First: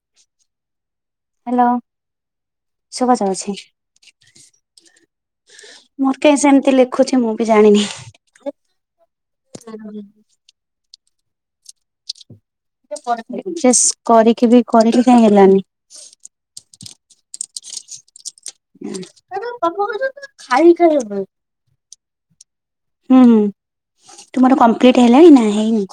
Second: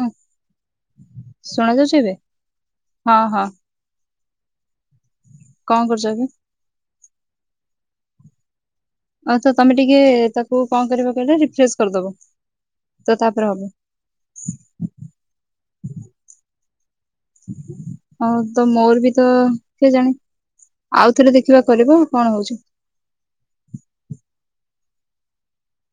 ହ ହ୍ୟାଲୋ ଶୁଣାଯାଉଛି ଏବେ ଶୁଭା ହଁ ହଁ। ଯାଉଛି କଣ କରୁଛ ମୋର ଏବେ? କେସ୍‌ ଏମିତି ଲେଖୁଛି ମୁଁ ବି ଜାଣିନି। ଆଛା ତମେ ଟିକିଏ ତାକୁ କଣ କରିବା କହିଲେ ରିଫ୍ରେଶ କରିଦବ। ତ ତାପରେ ହବ। ରିଫ୍ରେଶ୍ କରିକି ବି କରିକି କାଇଁ ହେଲାନି। ହବ୍‌ ତ ମୋର ବି ତ କିଏ ଜାଣି ଆଉଥରେ ଦେଖିବା କରିବ କଣ ହଉଛି। ହୁଁ ହୁଁ ତୁମର କମ୍ପ୍ଲିଟ ହେଲାଣି ନା ହେଇନି।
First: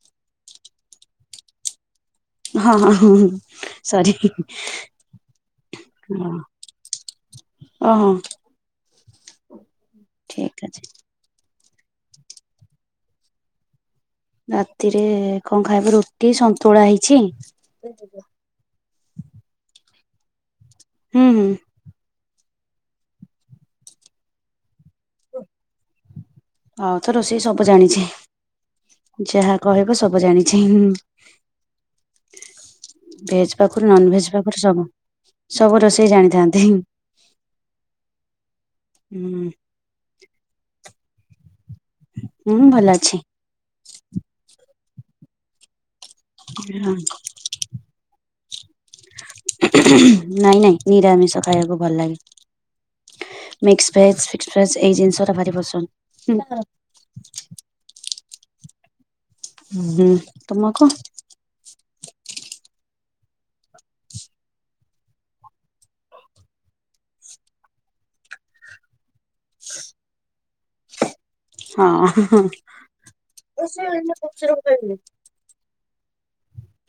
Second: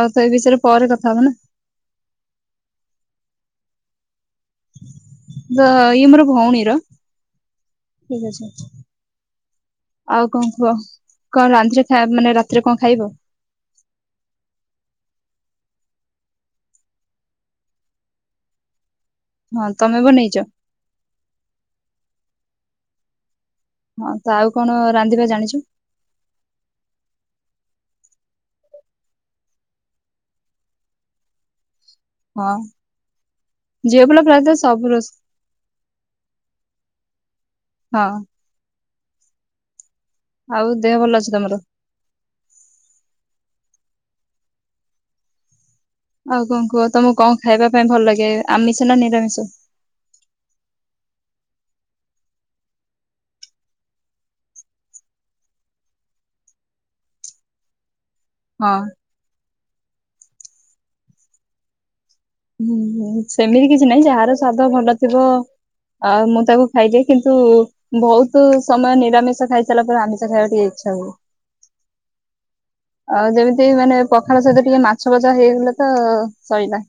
ଆଉ ସେଇ ବିଷୟରେ ପରେ କଥା ହବ ନା। ହଁ ହଁ। ସରି ଦ ଇଏ ମୋର ଭଉଣୀର। ଓହୋ ଠିକ୍ ଅଛି। ଆଉ କଣ ଠିକ ଅଛି କୁହ କଣ ରାନ୍ଧଛ ଖା ମାନେ ରାତିରେ କଣ ଖାଇବ। ରାତିରେ କଣ ଖାଇବ ରୁଟି ସନ୍ତୁଳା ହେଇଛି। ହଁ ତମେ ବନେଇଚ। ହୁଁ ହୁଁ। ହଁ ତ ଆଉ କଣ ରାନ୍ଧିବା ଜାଣିଛୁ। ଆଉ ତ ରୋଷେଇ ସବୁ ଜାଣିଛି। ଯାହା କହିବ ସବୁ ଜାଣିଛିଁ। ହଁ। ଭେଜ ପାଖରୁ ଝିଅ ନନ୍ ପିଲା ଭେଜ ପ୍ରାୟତଃ ପାଖରୁ ସବୁ ରୋଷେ ସବୁ ରୋଷେଇ ଜାଣିଥାନ୍ତି। ହଁ। ହୁଁ। ଆଉ ଦେହ ଭଲ ଅଛି ତମର। ହୁଁ ଭଲ ଅଛି। ଆଉ କଣ କୁହ ତମକୁ କଣ ଖାଇବା ପାଇଁ ଭଲ ଲଗେ ଆମିଷ ନା ନିରାମିଷ। ନାଇଁ ନାଇଁ ନିରାମିଷ ଖାଇବାକୁ ଭଲ ଲାଗେ। ମିକ୍ସି ଭେଜ ଫିକ୍ସି ଭେଜ ଏଇ ଜିନିଷଟା ଭାରି ପସନ୍ଦ ହୁଁ। ହଁ। ହୁଁ ତମକୁ ହୁଁ ହୁଁ ସେମିତି କିଛି ନାହିଁ ଯାହାର ସ୍ଵାଦ ଭଲ ଥିବ ଆ ମୁଁ ତାକୁ ଖାଇ ଦିଏ କିନ୍ତୁ ବହୁତୁ ସମୟ ନିରାମିଷା ଖାଇ ସାରିଲା ପରେ ଆମିଷ ଖାଇବାକୁ ଟିକେ ଇଚ୍ଛା ହୁଏ। ହଁ ଆଉ ଯେମିତି ମାନେ ପଖାଳ ସହିତ ଟିକେ ମାଛ ଭଜା ସେଟା ହେଇଗଲେ ତ ଶଇଲା।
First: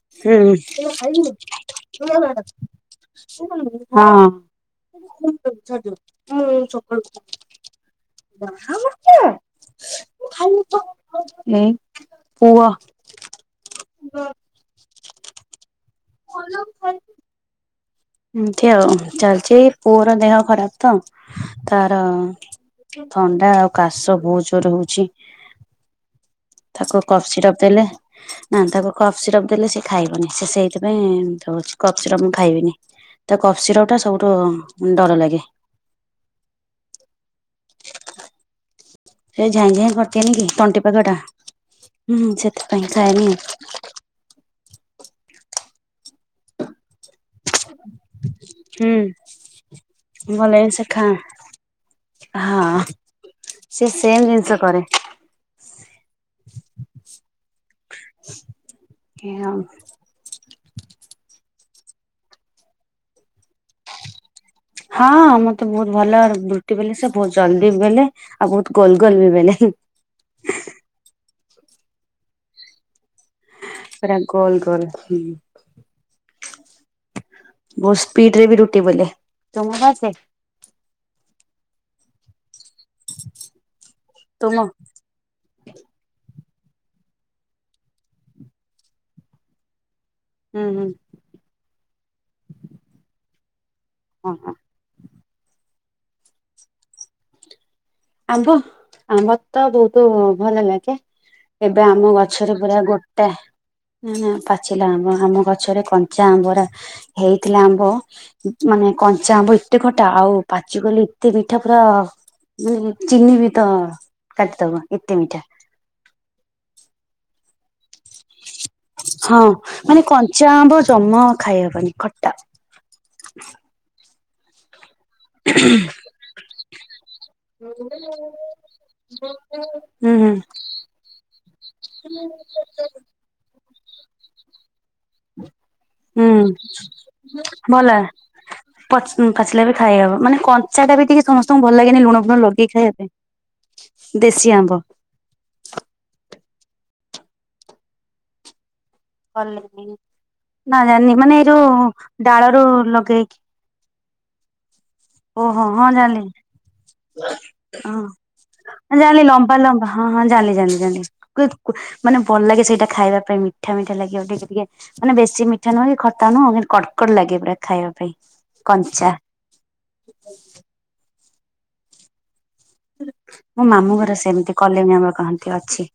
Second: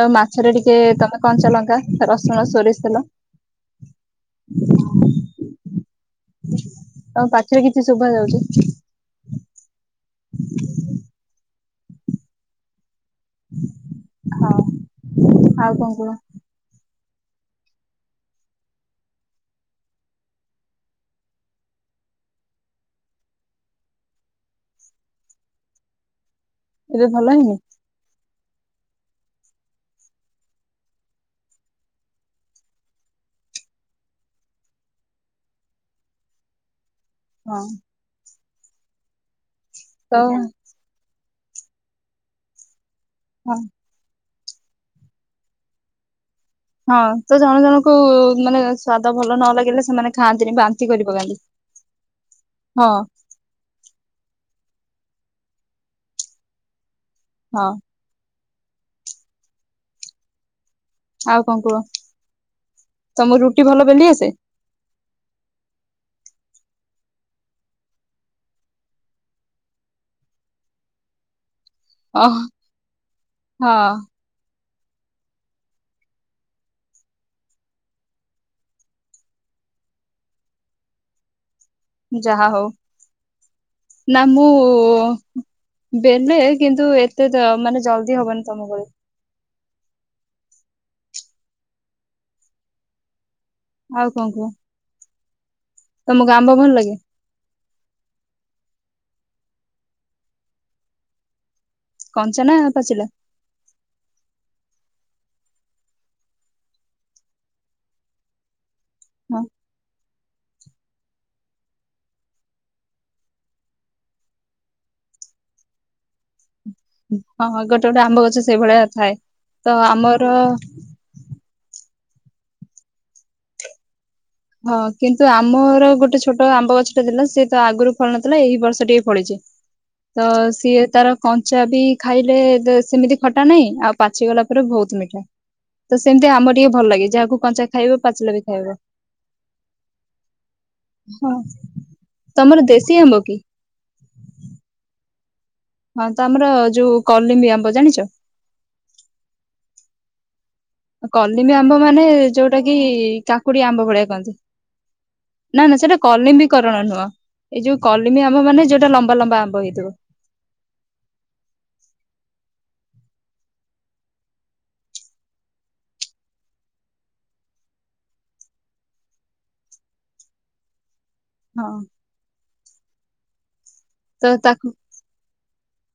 ଆଉ ମାଛରେ ହୁଁ ଟିକେ ତମେ କଞ୍ଚାଲଙ୍କା ରସୁଣ ସୋରିଷ ତେଲ ହଁ। ତମ ପାଟିରେ କିଛି ଶୁଭା ଯାଉଛି [inaudible] [inaudible] ପୁଅ। ହଉ ଆଉ କଣ କୁହ। [unintelligible] ଏମତି ଆଉ ଚାଲିଚି ପୁଅର ଦେହ ଖରାପ ତ ତାର ଥଣ୍ଡା ଆଉ କାଶ ବହୁତ ଜୋରେ ହଉଛି। ତାକୁ ଏବେ ଭଲ କପ୍ ହେଇନି? ସିରପ ଦେଲେ ନା ତାକୁ କପ୍ ସିରପ ଦେଲେ ସେ ଖାଇବନି ସେ ସେଇଥିପାଇଁ ଏମିତି ହଉଚି କପ୍ ସିରପ ମୁଁ ଖାଇବିନି। ତାକୁ କପ୍ ସିରବଟା ସବୁଠୁ ଡର ଲାଗେ। ହଁ। ସେ ଝାଇଁଝାଇଁ ତ କରିଦିଏନି କି ତଣ୍ଟିପାଖ ଟା ହୁଁ ସେଥିପାଇଁ ଖାଏନି। ହୁଁ। ହଁ ତ ଜଣ ଜଣଙ୍କୁ ମାନେ ସ୍ଵାଦ ହୁଁ ଭଲ ନ ଲାଗିଲେ ସେମାନେ ଭଲ ଖାଆନ୍ତିନି ସେ ବାନ୍ତି ଖା କରି ପକାନ୍ତି। [unintelligible] ହଁ। ସେ ସେମ୍ ଜିନିଷ କରେ। ହଁ। [unintelligible] ଆଉ କଣ କୁହ ତମକୁ ରୁଟି ଭଲ ବେଲିଆସେ? ହଁ ମତେ ବହୁତ ଭଲ ରୁଟି ବେଲି ଆସେ ବହୁତ୍ ଜଲଦି ବେଲେ। ଆଉ ବହୁତ୍ ଗୋଲ୍ ଗୋଲ୍ ବି ବେଲେ ହୁଁ। ଓହୋ ହଁ। ଗୋଲ୍ ଗୋଲ୍ ହୁଁ। ବହୁତ୍ ସ୍ପିଡିରେବି ରୁଟି ବୋଲେ। ତମକୁ ଆସେ? ଯାହା ହଉ ନା ମୁଁ ତୁମ ବେଲେ କିନ୍ତୁ ଏତେ ଜ ମାନେ ଜଲଦି ହବନି ତମପରି। ହୁଁ ହୁଁ। ଆଉ ହଁ କଣ କୁହ? ହଁ ତମକୁ ଆମ୍ବ ଭଲ ଲାଗେ? ଆମ୍ବ ଆମ୍ବ ତ ବହୁତ୍ ଭଲ ଲାଗେ। ଏବେ ଆମ କଞ୍ଚା ଗଛରେ ନା ପୁରା ପାଚିଲା ଗୋଟା ନା ପାଚିଲା ଆମ୍ବ ଆମ ଗଛରେ କଞ୍ଚା ଆମ୍ବରା ହେଇଥିଲା ଆମ୍ବ ମାନେ କଞ୍ଚା ହଁ ଆମ୍ବ ଏତେ ଖଟା ଆଉ ପାଚିଗଲେ ଏତେ ମିଠା ପୁରା ଚିନି ବି ତ କାଟିଦବ ଏତେ ମିଠା। ହଁ ଗୋଟେ ଗୋଟେ ଆମ୍ବ ଗଛ ସେଇଭଳିଆ ଥାଏ ତ ଆମର ଯମା ଖାଇହବନି ଖଟା। ହଁ କିନ୍ତୁ ଆମର ଗୋଟେ ଛୋଟ ଆମ୍ବ ଗଛଟା ଥିଲା ସିଏ ତ ଆଗରୁ ଫଳନଥିଲା ଏଇ ବର୍ଷ ଟିକେ ଫଳିଛି। ହୁଁ ତ ହୁଁ। ସିଏ ତାର କଞ୍ଚା ବି ଖାଇଲେ ସେମିତି ଖଟା ନାହିଁ ଆଉ ପାଚିଗଲା ପରେ ବହୁତ ମିଠା। ତ ହୁଁ ସେମିତି ଆମର ଟିକେ ଭଲ ଲାଗେ ଯାହାକୁ କଞ୍ଚା ଭଲ ଖାଇବ ପାଚିଲା ବି ଖାଇବ। ପାଚିଲା ବି ଖାଇହବ ମାନେ କଞ୍ଚାଟା ବି ଟିକେ ହଁ ସମସ୍ତଙ୍କୁ ଭଲ ଲାଗେନି ଲୁଣ ଫୁଣ ତମର ଲଗେଇକି ଦେଶୀ ଖାଇବା ଆମ୍ବ କି ପାଇଁ। ଦେଶୀ ଆମ୍ବ। ହଁ ତ ଆମର ଯୋଉ କଲିବି ଆମ୍ବ ଜାଣିଛ? [inaudible] ମାନେ ଏଇ କଲିମ୍ବି ଯଉ ଡାଳ ରୁ ଲଗେଇକି କୋଡି ଆମ୍ବ ଭଳିଆ କହନ୍ତି। ନା ଓହୋ ନା ହଁ ସେଟା ଜାଣିଲି କଲିମ୍ବି କରଣ ନୁହଁ ଏଇ ଯଉ ହଁ। କଲିମ୍ବି ଆମ୍ବ ମାନେ ଯଉଟା ଲମ୍ବା ଲମ୍ବା ଆମ୍ବ ହେଇଥିବ। ହଁ ଜାଣିଲି ଜାଣିଲି ଜାଣିଲି ମାନେ ଭଲ ଲାଗେ ସେଇଟା ଖାଇବା ପାଇଁ ମିଠା ମିଠା ଲାଗେ ଟିକେ ଟିକେ ମାନେ ବେଶୀ ମିଠା ନୁହେଁ କି ଖଟା ନୁହଁ କଡ୍ କଡ୍ ଲାଗେ ପୁରା ଖାଇବା ପାଇଁ କଞ୍ଚା। ଠ ହଁ। ମୋ ମାମୁଁ ଘର ତ ସେମିତି ତାକୁ କଲିମି ଆମ୍ବ କହନ୍ତି ଅଛି।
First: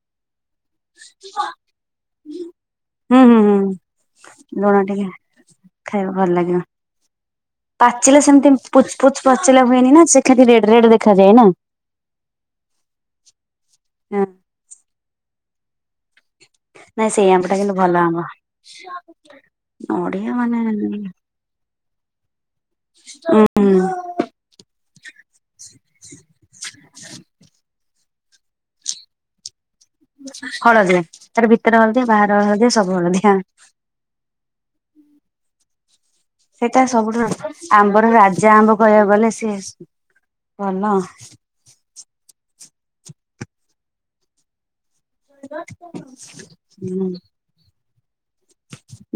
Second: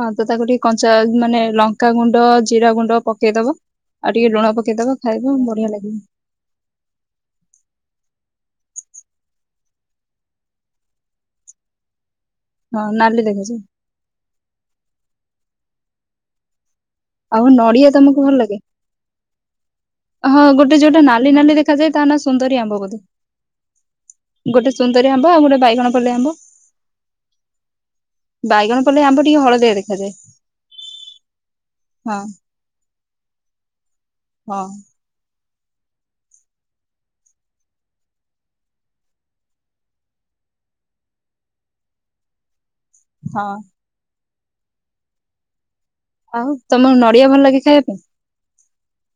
ହଁ ତ ତାକୁ ଟିକେ କଞ୍ଚା ମାନେ ଲଙ୍କା ଗୁଣ୍ଡ, ଜିରା ଗୁଣ୍ଡ ହୁଁ ହୁଁ ପକେଇଦବ ହୁଁ ଆଉ ଟିକେ ଲୁଣ ପକେଇଦବ ଖାଇବ ବଢିଆ ଲାଗିବ। ଖାଇବ ଭଲ ଲାଗିବ। ପାଚିଲା ସେମିତି ପୁଚ ପୁଚ୍ ପାଚିଲା ହୁଏନି ନା ସେ ଖାଲି ରେଡ୍ ରେଡ୍ ଦେଖାଯାଏ ନା? [unintelligible] ହଁ ନାଲି ଦେବି ଯେ। [unintelligible] ନାଇଁ ସେଇ ଆଉ ଆମ୍ବ ଟା କିନ୍ତୁ ନଡିଆ ଭଲ ତମକୁ ଆମ୍ବ ଲାଗେ? ନଡିଆ ହଁ ମାନେ ଗୋଟେ ଯୋଉଟା ନାଲି ନାଲି ଦେଖାଯାଏ ତା ନା ସୁନ୍ଦରୀ ଆମ୍ବ ବୋଧେ? ଉଁ ଗୋଟେ ସୁନ୍ଦରି ଆମ୍ବ ଆଉ ଗୋଟେ ବାଇଗଣ ପଲେଇ ଆମ୍ବ। ବାଇଗଣ ପଲେଇ ଆମ୍ବ ଟିକେ ହଳଦିଆ ଦେଖାଯାଏ। ହଳଦିଆ ତାର ଭିତରେ ହଳଦିଆ ହଁ ବାହାର ହଳଦିଆ ସବୁ ହଳଦିଆ। ହଁ। ସେଇଟା ସବୁଠୁ ଆମ୍ବର ରାଜା ଆମ୍ବ କହିବାକୁ ଗଲେ ସିଏ ଭଲ ହଁ। କ ଆଉ ତମକୁ ନଡିଆ ଭଲ ଲାଗେ ଖାଇବା ପାଇଁ?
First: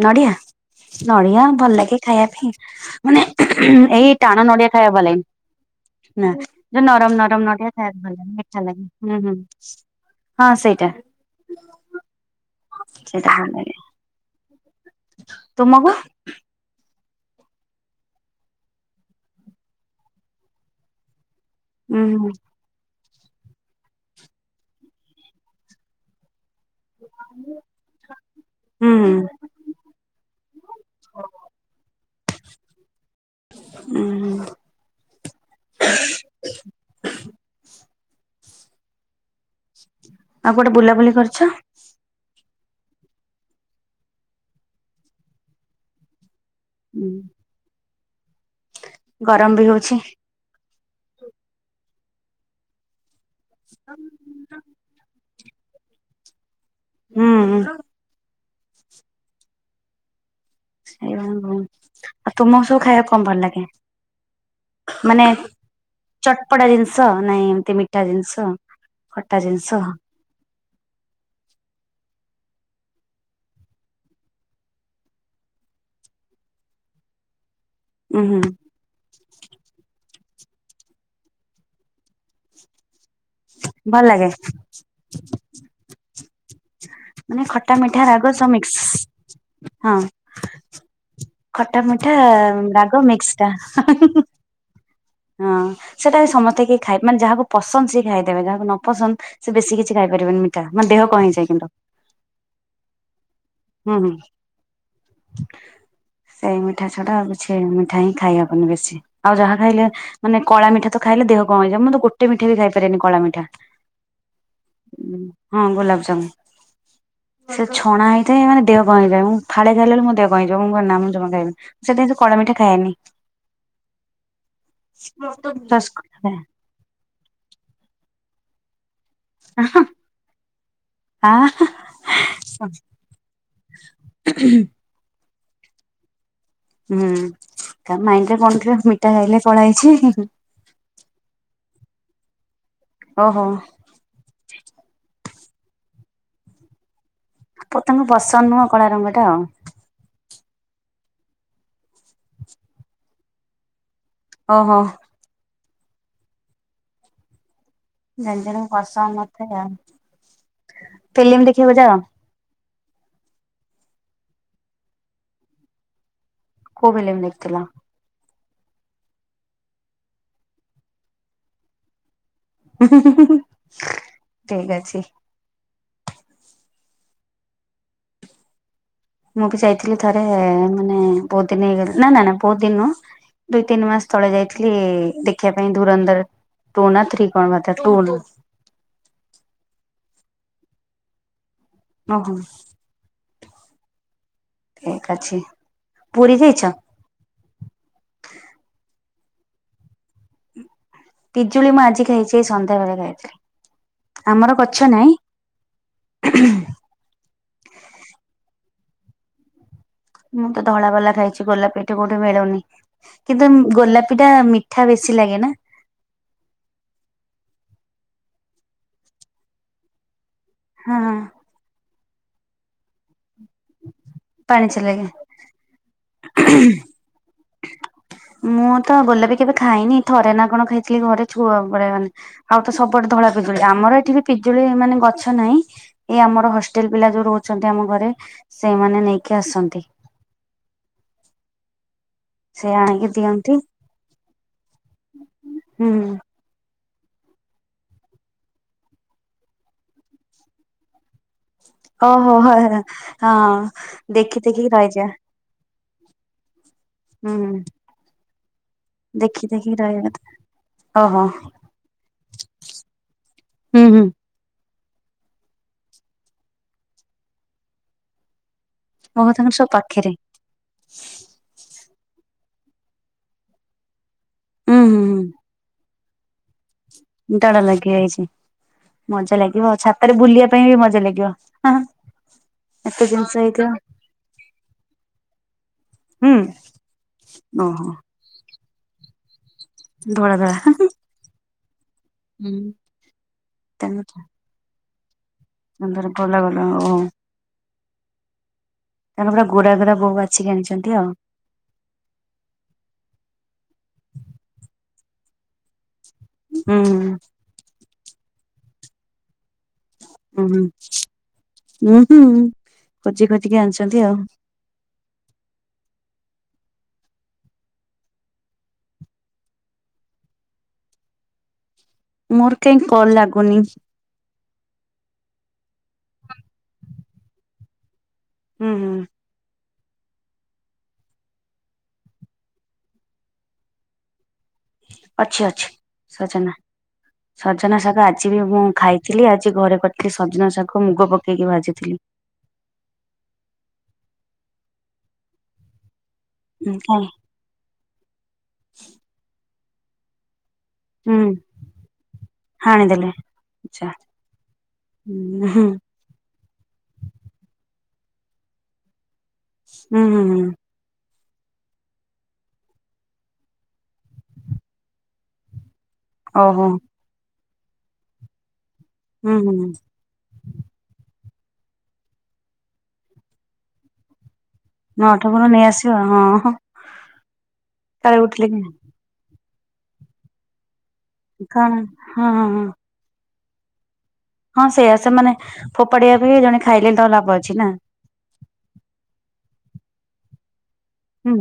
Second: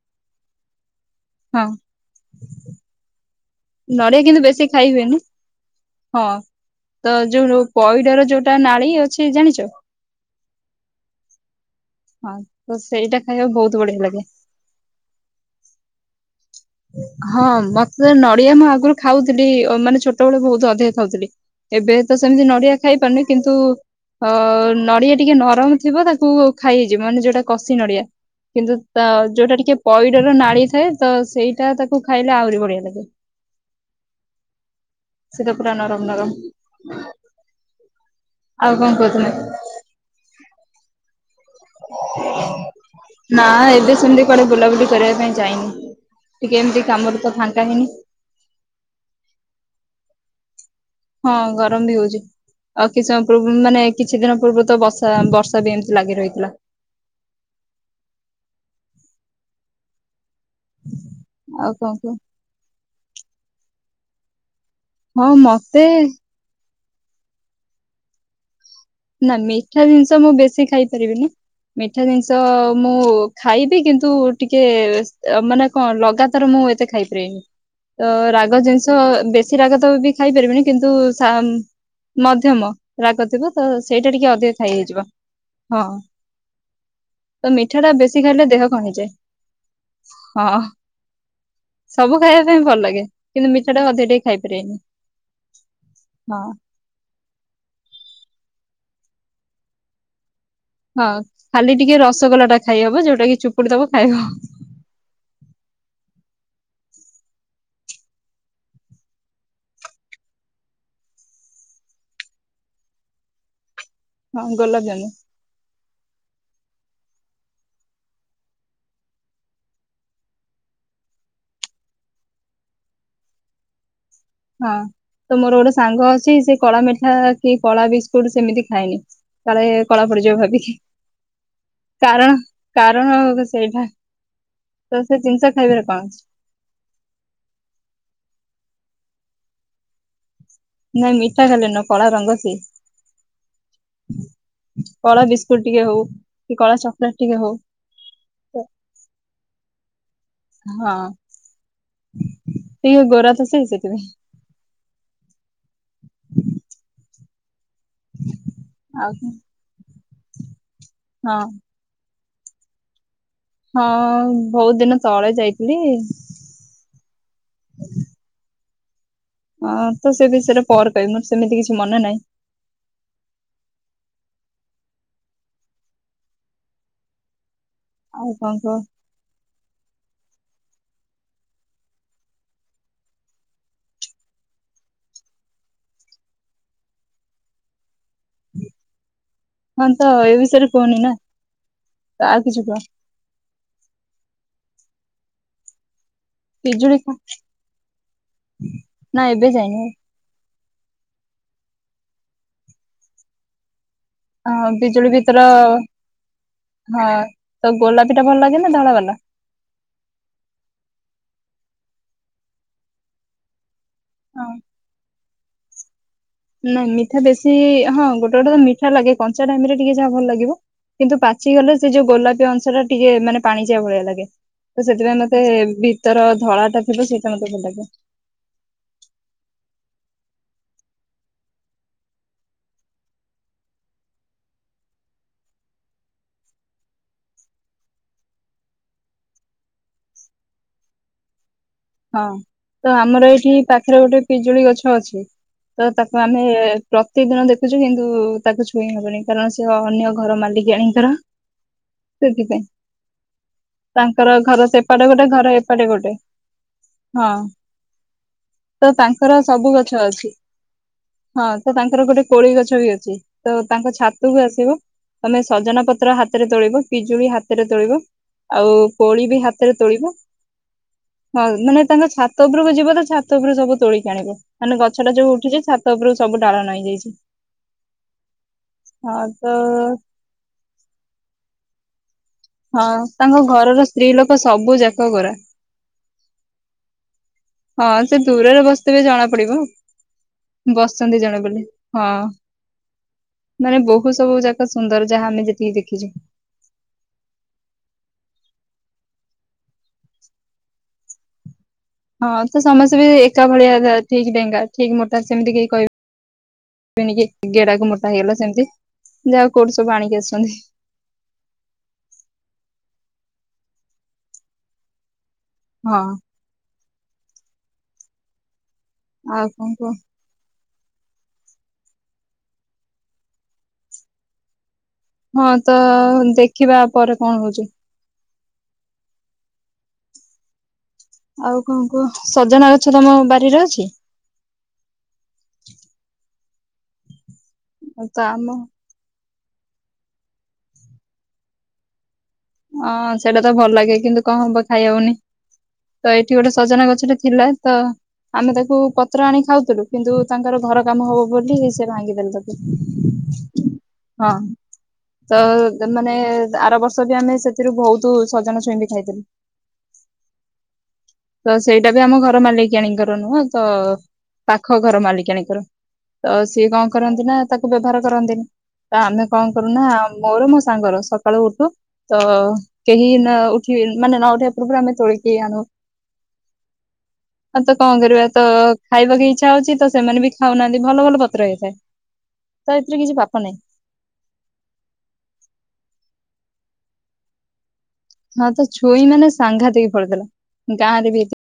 ନଡିଆ- ନଡିଆ ହଁ ଭଲ ଲାଗେ ଖାଇବା ପାଇଁ। ମାନେ ଏଇ ନଡିଆ କିନ୍ତୁ ଟାଣ ବେଶୀ ନଡିଆ ଖାଇ ଖାଇବା ହୁଏନି ହଁ ଭଲଲାଗେନି। ନା ଯଉ ତ ନରମ୍ ନରମ୍ ଯୋଉ ନଡିଆ ଖାଇଲେ ଭଲ ପଇଡର ଲାଗେ ଯୋଉଟା ମିଠା ଲାଗେ ନାଳି ହୁଁ ଅଛି -ହୁଁ। ଜାଣିଛ? ହଁ ସେଇଟା। ହଁ ତ ସେଇଟା ଭଲ ଖାଇବାକୁ ଲାଗେ ବହୁତ୍ ବଢିଆ ଲାଗେ। ତୁମକୁ? ହଁ ମତେ ନଡିଆ ମୁଁ ଆଗରୁ ଖାଉଥିଲି ମାନେ ଛୋଟବେେଳେ ବହୁତ ଅଧିକ ଖାଉଥିଲି। ଏବେ ଉୁଁ ତ ହୁଁ ସେମିତି ନଡିଆ ଖାଇ ପାରୁନି କିନ୍ତୁ ଅ -ନଡିଆ ଟିକେ ନରମ୍ ଥିବ ତାକୁ ଖାଇ ହେଇଯିବ ମାନେ ଯଉଟା କଷି ନଡିଆ କିନ୍ତୁ ହୁଁ ତା ହୁଁ ଯଉଟା ଟିକେ ପଇଡର ନାଳି ଥାଏ ତ ସେଇ ସେଟା ତାକୁ ଖାଇଲେ ଆହୁରି ବଢିଆ ଲାଗେ। ଉଁ- ହୁଁ-ହୁଁ। ସେଟା ପୁରା ନରମ୍ ନରମ୍। ଆଉ କଣ୍ କହୁଥିଲେ? ହୁଁ ଆଉ କୁଆଡେ ବୁଲାବୁଲି କର୍ ନା ଏବେ ସେମିତି କୁଆଡେ ବୁଲାବୁଲି କରିବା ପାଇଁ ଯାଇନି। ଟିକେ ଏମିତି କାମରେ ତ ଫାଙ୍କା ହେଇନି। ଗରମ୍ ବି ହଉଚି। ହଁ ଗରମ୍ ବି ହଉଚି ଆଉ କିଛି ସମୟ ପୂର୍- ମାନେ କିଛି ଦିନ ପୂର୍ବରୁ ତ ବଷ୍ ତ ବର୍ଷା ବି ଏମିତି ଲାଗି ରହିଥିଲା। ହୁଁ- ହୁଁ। ସେଇ କଣ କୁହ ଆଉ ତୁମକୁ ସବୁ ଖାଇବାକୁ କଣ ଭଲ ଲାଗେ? ହଁ ମାନେ ମତେ ଚଟପଟା ଜିନିଷ ନାଇଁ ଏମିତି ମିଠା ଜିନିଷ। ନା ମିଠା ଜିନିଷ ମୁଁ ବେଶୀ ଖାଇ ପାରିବିନି। ମିଠା ଜିନିଷ ମୁଁ ଖାଇବି କିନ୍ତୁ ଟିକେ ମାନେ କଣ ଲଗାତାର ମୁଁ ଏତେ ଖାଇପାରିବିନି ତ ଉୁଁ ହୁଁ ରାଗ ଜି ସ ବେଶୀ ରାଗତ ବି ଖାଇପାରିବିନି କିନ୍ତୁ ମଧ୍ୟମ ରା ତ ଭଲ ସେଇଟା ଟିକେ ଲାଗେ ଅଧିକ ଖାଇ ହେଇଯିବ ହଁ। ମାନେ ତ ଖଟା ଟା ମିଠା ବେଶୀ ରାଗ ଖାଇଲେ ସବୁ ଦେହ କଣ ହେଇଯାଏ। ମିକ୍ସ ହଁ। ହଁ ଖଟା ମିଠା ସବୁ ଖାଇବା ପାଇଁ ଭଲ ରାଗ ଲାଗେ ମିକ୍ସ କିନ୍ତୁ ମିଠା ଟା ଅଧିକ ଟା ଖାଇପାରିବିନି। ହଁ ସେଟା ବି ସମସ୍ତେ କି ଖାଇ ମାନେ ଯାହାକୁ ପସନ୍ଦ ସି ଖାଇଦେବେ ଯାହାକୁ ନ ପସନ୍ଦ ସେ ବେଶୀ କିଛି ଖାଇ ପାରିବନି। ହଁ ଖାଲି ଟିକେ ରସଗୋଲା ଟା ଖାଇ ହବ ଯୋଉଟା କି ଚୁ ହୁଁ ହୁଁ। [inaudible] ସେଇ ମିଠା ଛଡା ଆଉ କିଛି ମିଠା ହିଁ ଖାଇହବନି ବେଶୀ। ଆଉ ଯାହା ଖାଇଲେ ମାନେ କଳା ମିଠା ତ ଖାଇଲେ ଦେହ କମ ହେଇଯିବ ମୁଁ ତ ଗୋଟେ ମିଠା ବି ଖାଇପାରାରେନି କଳା ମିଠା। ହଁ ଗୋଲାପଜାମୁ ହଁ ଗୋଲାପଜାମୁ ସେ ଛଣା ହେଇ ସେ ମାନେ ଦେହ ହେଇଯାଏ ମୁଁ ଫାଳେ ଖାଇଲା ବେଳେ ମୋ ଦେହ କଣ ହେଇଯିବ ମୁଁ କହିବି ନା ମୁଁ ଜମା ଖାଇବିନି। ସେଥି ଏତେ କଳା ମିଠା ଖାଏନି। [inaudible] ହଁ ତ ମୋର ଗୋଟେ ସାଙ୍ଗ ଅଛି ସେ କଳା ମିଠା କି କଳା ବିସ୍କୁଟ ସେମିତି ଖାଇନି। କାଳେ କଳା ପଡିଯିବ ଭାବିକି। କାରଣ କାରଣ ସେଇଟା ତ ସେ ଜିନିଷ ଖାଇବାରେ କଣ ଅଛି। ହୁଁ କା ମାଇଣ୍ଡରେ କଣ ଥିବ ମିଠା ଖାଇଲେ କଳା ହେଇଛି। ନାଇଁ ମିଠା ଖାଇଲେ ନୁ କଳା ରଙ୍ଗ ସିଏ। ଓହୋ। କଳା ବିସ୍କୁଟ ଟିକେ ହୋଉ କି କଳା ଚକୋଲେଟ ଟିକେ ହୋଉ। ପ ତାଙ୍କୁ ପସନ୍ଦ ନୁହଁ କଳା ରଙ୍ଗ ଟା ଆଉ। ହଁ ସେ ଗୋରାଥ ସେ ସେଥିପାଇଁ। ଓହୋ। ଜଣ ଜଣଙ୍କ ପସନ୍ଦ ଆଉ ମତେ ହଁ ଆଉ। ହଁ ବହୁତ ଦିନ ତଳେ ଯାଇଥିଲି। କୋଉ ଫିଲ୍ମ ଦେଖିଥିଲ? ହଁ ତ ସେ ବିଷୟରେ ପର କହିବି ମୋର ସେମିତି କିଛି ମନେ ନାହିଁ। ଠିକ୍ ଅଛି। ଆଉ କଣ କୁହ? ମୁଁ ବି ଯାଇଥିଲି ଥରେ ମାନେ ବହୁତ ଦିନ ହେଇଗଲି ନା ନା ନା ବହୁତ ଦିନ ନୁହଁ। ଦୁଇ ତିନି ମାସ ତଳେ ଯାଇଥିଲି ଦେଖିବା ପାଇଁ ଢୁରନ୍ଦର। ଟୁ ନା ଥ୍ରୀ କଣ ମାରିଥିଲା ଟୁନ୍। ହଁ ତ ଏ ବିଷୟରେ କୁହନି ନା ତ ଓହୋ ଆଉ କିଛି କୁହ। ଠିକ୍ ଅଛି। ପୁରୀ ଯାଇଛ? ପିଜୁଳି ଖା ନା ଏବେ ଯାଇନି। ପିଜୁଳି ମୁଁ ଆଜି ଖାଇଛି ସନ୍ଧ୍ୟାବେଳେ ଖାଇଥିଲି। ଆମର ହଁ ଗଛ ବିଜୁଳି ନାହିଁ ଭିତର ହଁ ତ ଗୋଲାପି ଟା ଭଲ ଲାଗେ ନା ଧଳା ବାଲା? ମୁଁ ତ ଧଳା ବାଲା ଖାଇଛି ଗୋଲାପି ଏଠି କୋଉଠି ମିଳୁନି। କିନ୍ତୁ ଗୋଲାପିଟା ହଁ ମିଠା ବେଶୀ। ଲାଗେ ନା ନାଇଁ ମିଠା ବେଶୀ ହଁ ଗୋଟେ ଗୋଟେ ତ ମିଠା ଲାଗେ, କଞ୍ଚା ଟାଇମରେ ଟିକେ ଯାହା ଭଲ ଲାଗିବ ହଁ କିନ୍ତୁ ହଁ ପା ଚି ଗଲେ ସେ ଯୋଉ ଗୋଲାପି ଅଂଶଟା ଟିକେ ମାନେ ପାଣିଚିଆ ଭଳିଆ ଲାଗେ ପାଣିଚିଆ ତ ଲାଗେ ସେଥିପାଇଁ ମ ତେ ଭିତର ଧଳାଟା ଥିବ ସେଇଟା ମୋତେ ଭଲ ଲାଗେ। ମୁଁ ତ ଗୋଲାପି କେବେ ଖାଇନି, ଥରେ ନା କଣ ଖାଇଥିଲି ଘରେ ଛୁଆବେଳେ ମାନେ ଆଉ ତ ସବୁଆଡେ ଧଳା ପିଜୁଳି। ଆମର ଏଠି ବି ପିଜୁଳି ମାନେ ଗଛ ନାହିଁ। ଏଇ ଆମର ହଷ୍ଟେଲ ପିଲା ଯୋଉ ରହୁଛନ୍ତି ଆମ ଘରେ ସେମାନେ ନେଇକି ଆସନ୍ତି। ହଁ ସେ ତ ଆଣିକି ଆମର ଦିଅନ୍ତି ଏଇଠି ପାଖରେ ଗୋଟେ ପିଜୁଳି ଗଛ ଅଛି ତ ହୁଁ ତାକୁ ଆମେ ପ୍ରତିଦିନ ଦେଖୁଛୁ କିନ୍ତୁ ତାକୁ ଛୁଇଁ ହେବନି କାରଣ ସେ ଅନ୍ୟ ଘର ମାଲିକାଣୀଙ୍କର ଓହୋ ହ ସେଥିପାଇଁ ହଁ ତାଙ୍କର ଦେଖି ଘର ଦେଖିକି ରହିଯା ସେପଟେ ଗୋଟେ ଘର ଏପଟେ ଗୋଟେ। ହଁ ହୁଁ ହୁଁ। ତ ତାଙ୍କର ଦେଖି ସବୁ ଦେଖିକି ରହିବା ଗଛ କଥା। ଅଛି। ଓହୋ ହଁ ତ ତାଙ୍କର ଗୋଟେ କୋଳି ଗଛ ବି ଅଛି ତ ହୁଁ ତାଙ୍କ ହୁଁ ଛାତ କୁ ଆସିବୁ ତମେ ସଜନା ପତ୍ର ହାତରେ ତୋଳିବୁ, ପିଜୁଳି ହାତରେ ତୋଳିବୁ ଆଉ ମୋ କୋଳି କଥା ବି ତାଙ୍କର ସବୁ ହାତରେ ପାଖରେ ତୋଳିବୁ। ମାନେ ତାଙ୍କ ଛାତ ଉପରକୁ ଯିବ ତ ଛାତ ଉପରୁ ସବୁ ତୋଳିକି ଆଣିବୁ, ମାନେ ହୁଁ ହୁଁ ଗଛଟା ଯୋଉ ଉଠିଛି ଛା ତରୁ ସବୁଡାଳ ନଇଁ ଯାଇଛି। ଡାଳ ଲାଗିଯାଇଛି, ହଁ ମଜା ତ ଲାଗିବ, ଛାତରେ ବୁଲିବା ପାଇଁ ବି ମଜା ଲାଗିବ। ହଁ ହଁ ଏତେ ଜିନିଷ ତାଙ୍କ ହେଇଥିବ ଘରର ସ୍ତ୍ରୀ ଲୋକ ସବୁ ଯାକ ଗୋରା। ହୁଁ। [inaudible] ହଁ ସେ ଦୂରରେ ବସିଥିବେ ଜଣା ପଡିବ। ଧଳା ଧଳା ବସିଚନ୍ତି ଜଣେ ବୋଲି, ହଁ ମାନେ ତାଙ୍କ ବୋହୁ ସବୁ ଯା ସୁନ୍ଦର ଯାହା ଆମେ ଯେ ସୁନ୍ଦର ଗଲା ଗଲା ଓହୋ ତାଙ୍କର ପୁରା ଗୋରା ଗୋରା ବହୁ ବାଛିିକି ଆଣିଛନ୍ତି ଆଉ। ହଁ ତ ସମସ୍ତେ ବି ଏକା ଭଳିଆ ଠିକ ଡେଙ୍ଗା, ଠିକ ମୋଟା ସେମିତି କେହି ହୁଁ କହିବେ ନିକି ଗେଡାକୁ ମୋଟା ହେଇଗଲା ସେମିତି ଯାହା ହଉ କୋଉଠୁ ସବୁ ଆଣିକି ହୁଁ ଆସିଛନ୍ତି। ହୁଁ ହୁଁ ହୁଁ, ଖୋଜି ଖୋଜିକି ଆଣିଛନ୍ତି ଆଉ। ହଁ। ଆଉ କଣ କୁହ? ମୋର କାଇଁ କଲ ଲାଗୁନି। ହଁ ତ ଦେଖିବା ପରେ କଣ ହଉଛି। ହୁଁ ହୁଁ। ଆଉ କଣ କୁହ? ସଜନା ଗଛ ତମ ବାରିରେ ଅଛି? ଅଛି ଅଛି ସଜନା। ସଜନା ସାଗ ତ ଆଜି ବି ଆମ ମୁଁ ଖାଇ ଥିଲି ଆଜି ଘରେ କରିଥିଲି ସଜନା ଶାଗ ମୁଗ ପକେଇକି ଭାଜିଥିଲି। ହଁ ସେଇଟା ତ ଭଲ ଲାଗେ କିନ୍ତୁ କଣ ହବ ଖାଇ ହଉନି। ତ ଏଇଠି ଗୋଟେ ହୁଁ ସଜନା କାଇଁ ଗଛଟେ ଥିଲା ତ ଆମେ ତାକୁ ପତ୍ର ଆଣି ଖାଉଥିଲୁ କିନ୍ତୁ ତାଙ୍କର ଘର କାମ ହୁଁ ହବ ବୋଲି ସେ ଭାଙ୍ଗିଦେଲେ ହାଣିଦେଲେ ତାକୁ, ଆଚ୍ଛା ହଁ ହୁଁ। ତ ମାନେ ଆର ବର୍ଷ ବି ଆମେ ସେଥିରୁ ବହୁତ ସଜନା ଛୁଇଁବି ଖାଇଥିଲୁ। ହୁଁ ହୁଁ ହୁଁ। ତ ସେଇଟା ବି ଆମ ଘର ମାଲିକାଣୀଙ୍କର ନୁହଁ ତ ପାଖ ଘର ମାଲିକାଣୀଙ୍କର, ତ ଓହୋ ସିଏ କଣ କରନ୍ତି ନା ତାକୁ ବ୍ୟବହାର କରନ୍ତିନି। ତ ଆମେ ହୁଁ କଣ ହୁଁ କରୁନା ମୋର ମୋ ସାଙ୍ଗର ସକାଳୁ ଉଠୁ ତ କେହି ନ ଉଠି ମାନେ ନ ଉଠି ବା ପୂର୍ବରୁ ଆମେ ନଅଟା ତୋଳିକି ପରେ ଆଣୁ ନେଇ ଆସିବ ହଁ ହଁ ଆ ତ କଣ କାଳେ କରିବା ତ ଉଠିଲେ କି ଖାଇବାକୁ ଇଚ୍ଛା ହଉଛି ତ ସେମାନେ ବି ଖାଉନାହାନ୍ତି। ଭଲ ଭଲ ପତ୍ର କଣ ହେଇଥାଏ। ହଁ ହଁ ହଁ ତ ଏଥିରେ କିଛି ପାପ ନାହିଁ। ହଁ ସେୟା ସେମାନେ ଫୋପାଡିଆ ଅପେକ୍ଷା ଜଣେ ଖାଇଲେ ତ ଲାଭ ଅଛି ନା। ହଁ ତ ଛୁଇଁ ମାନେ ସାଙ୍ଘାତିକି ଫଳିଥିଲା। ଗାଁ ରେ ବି ଏ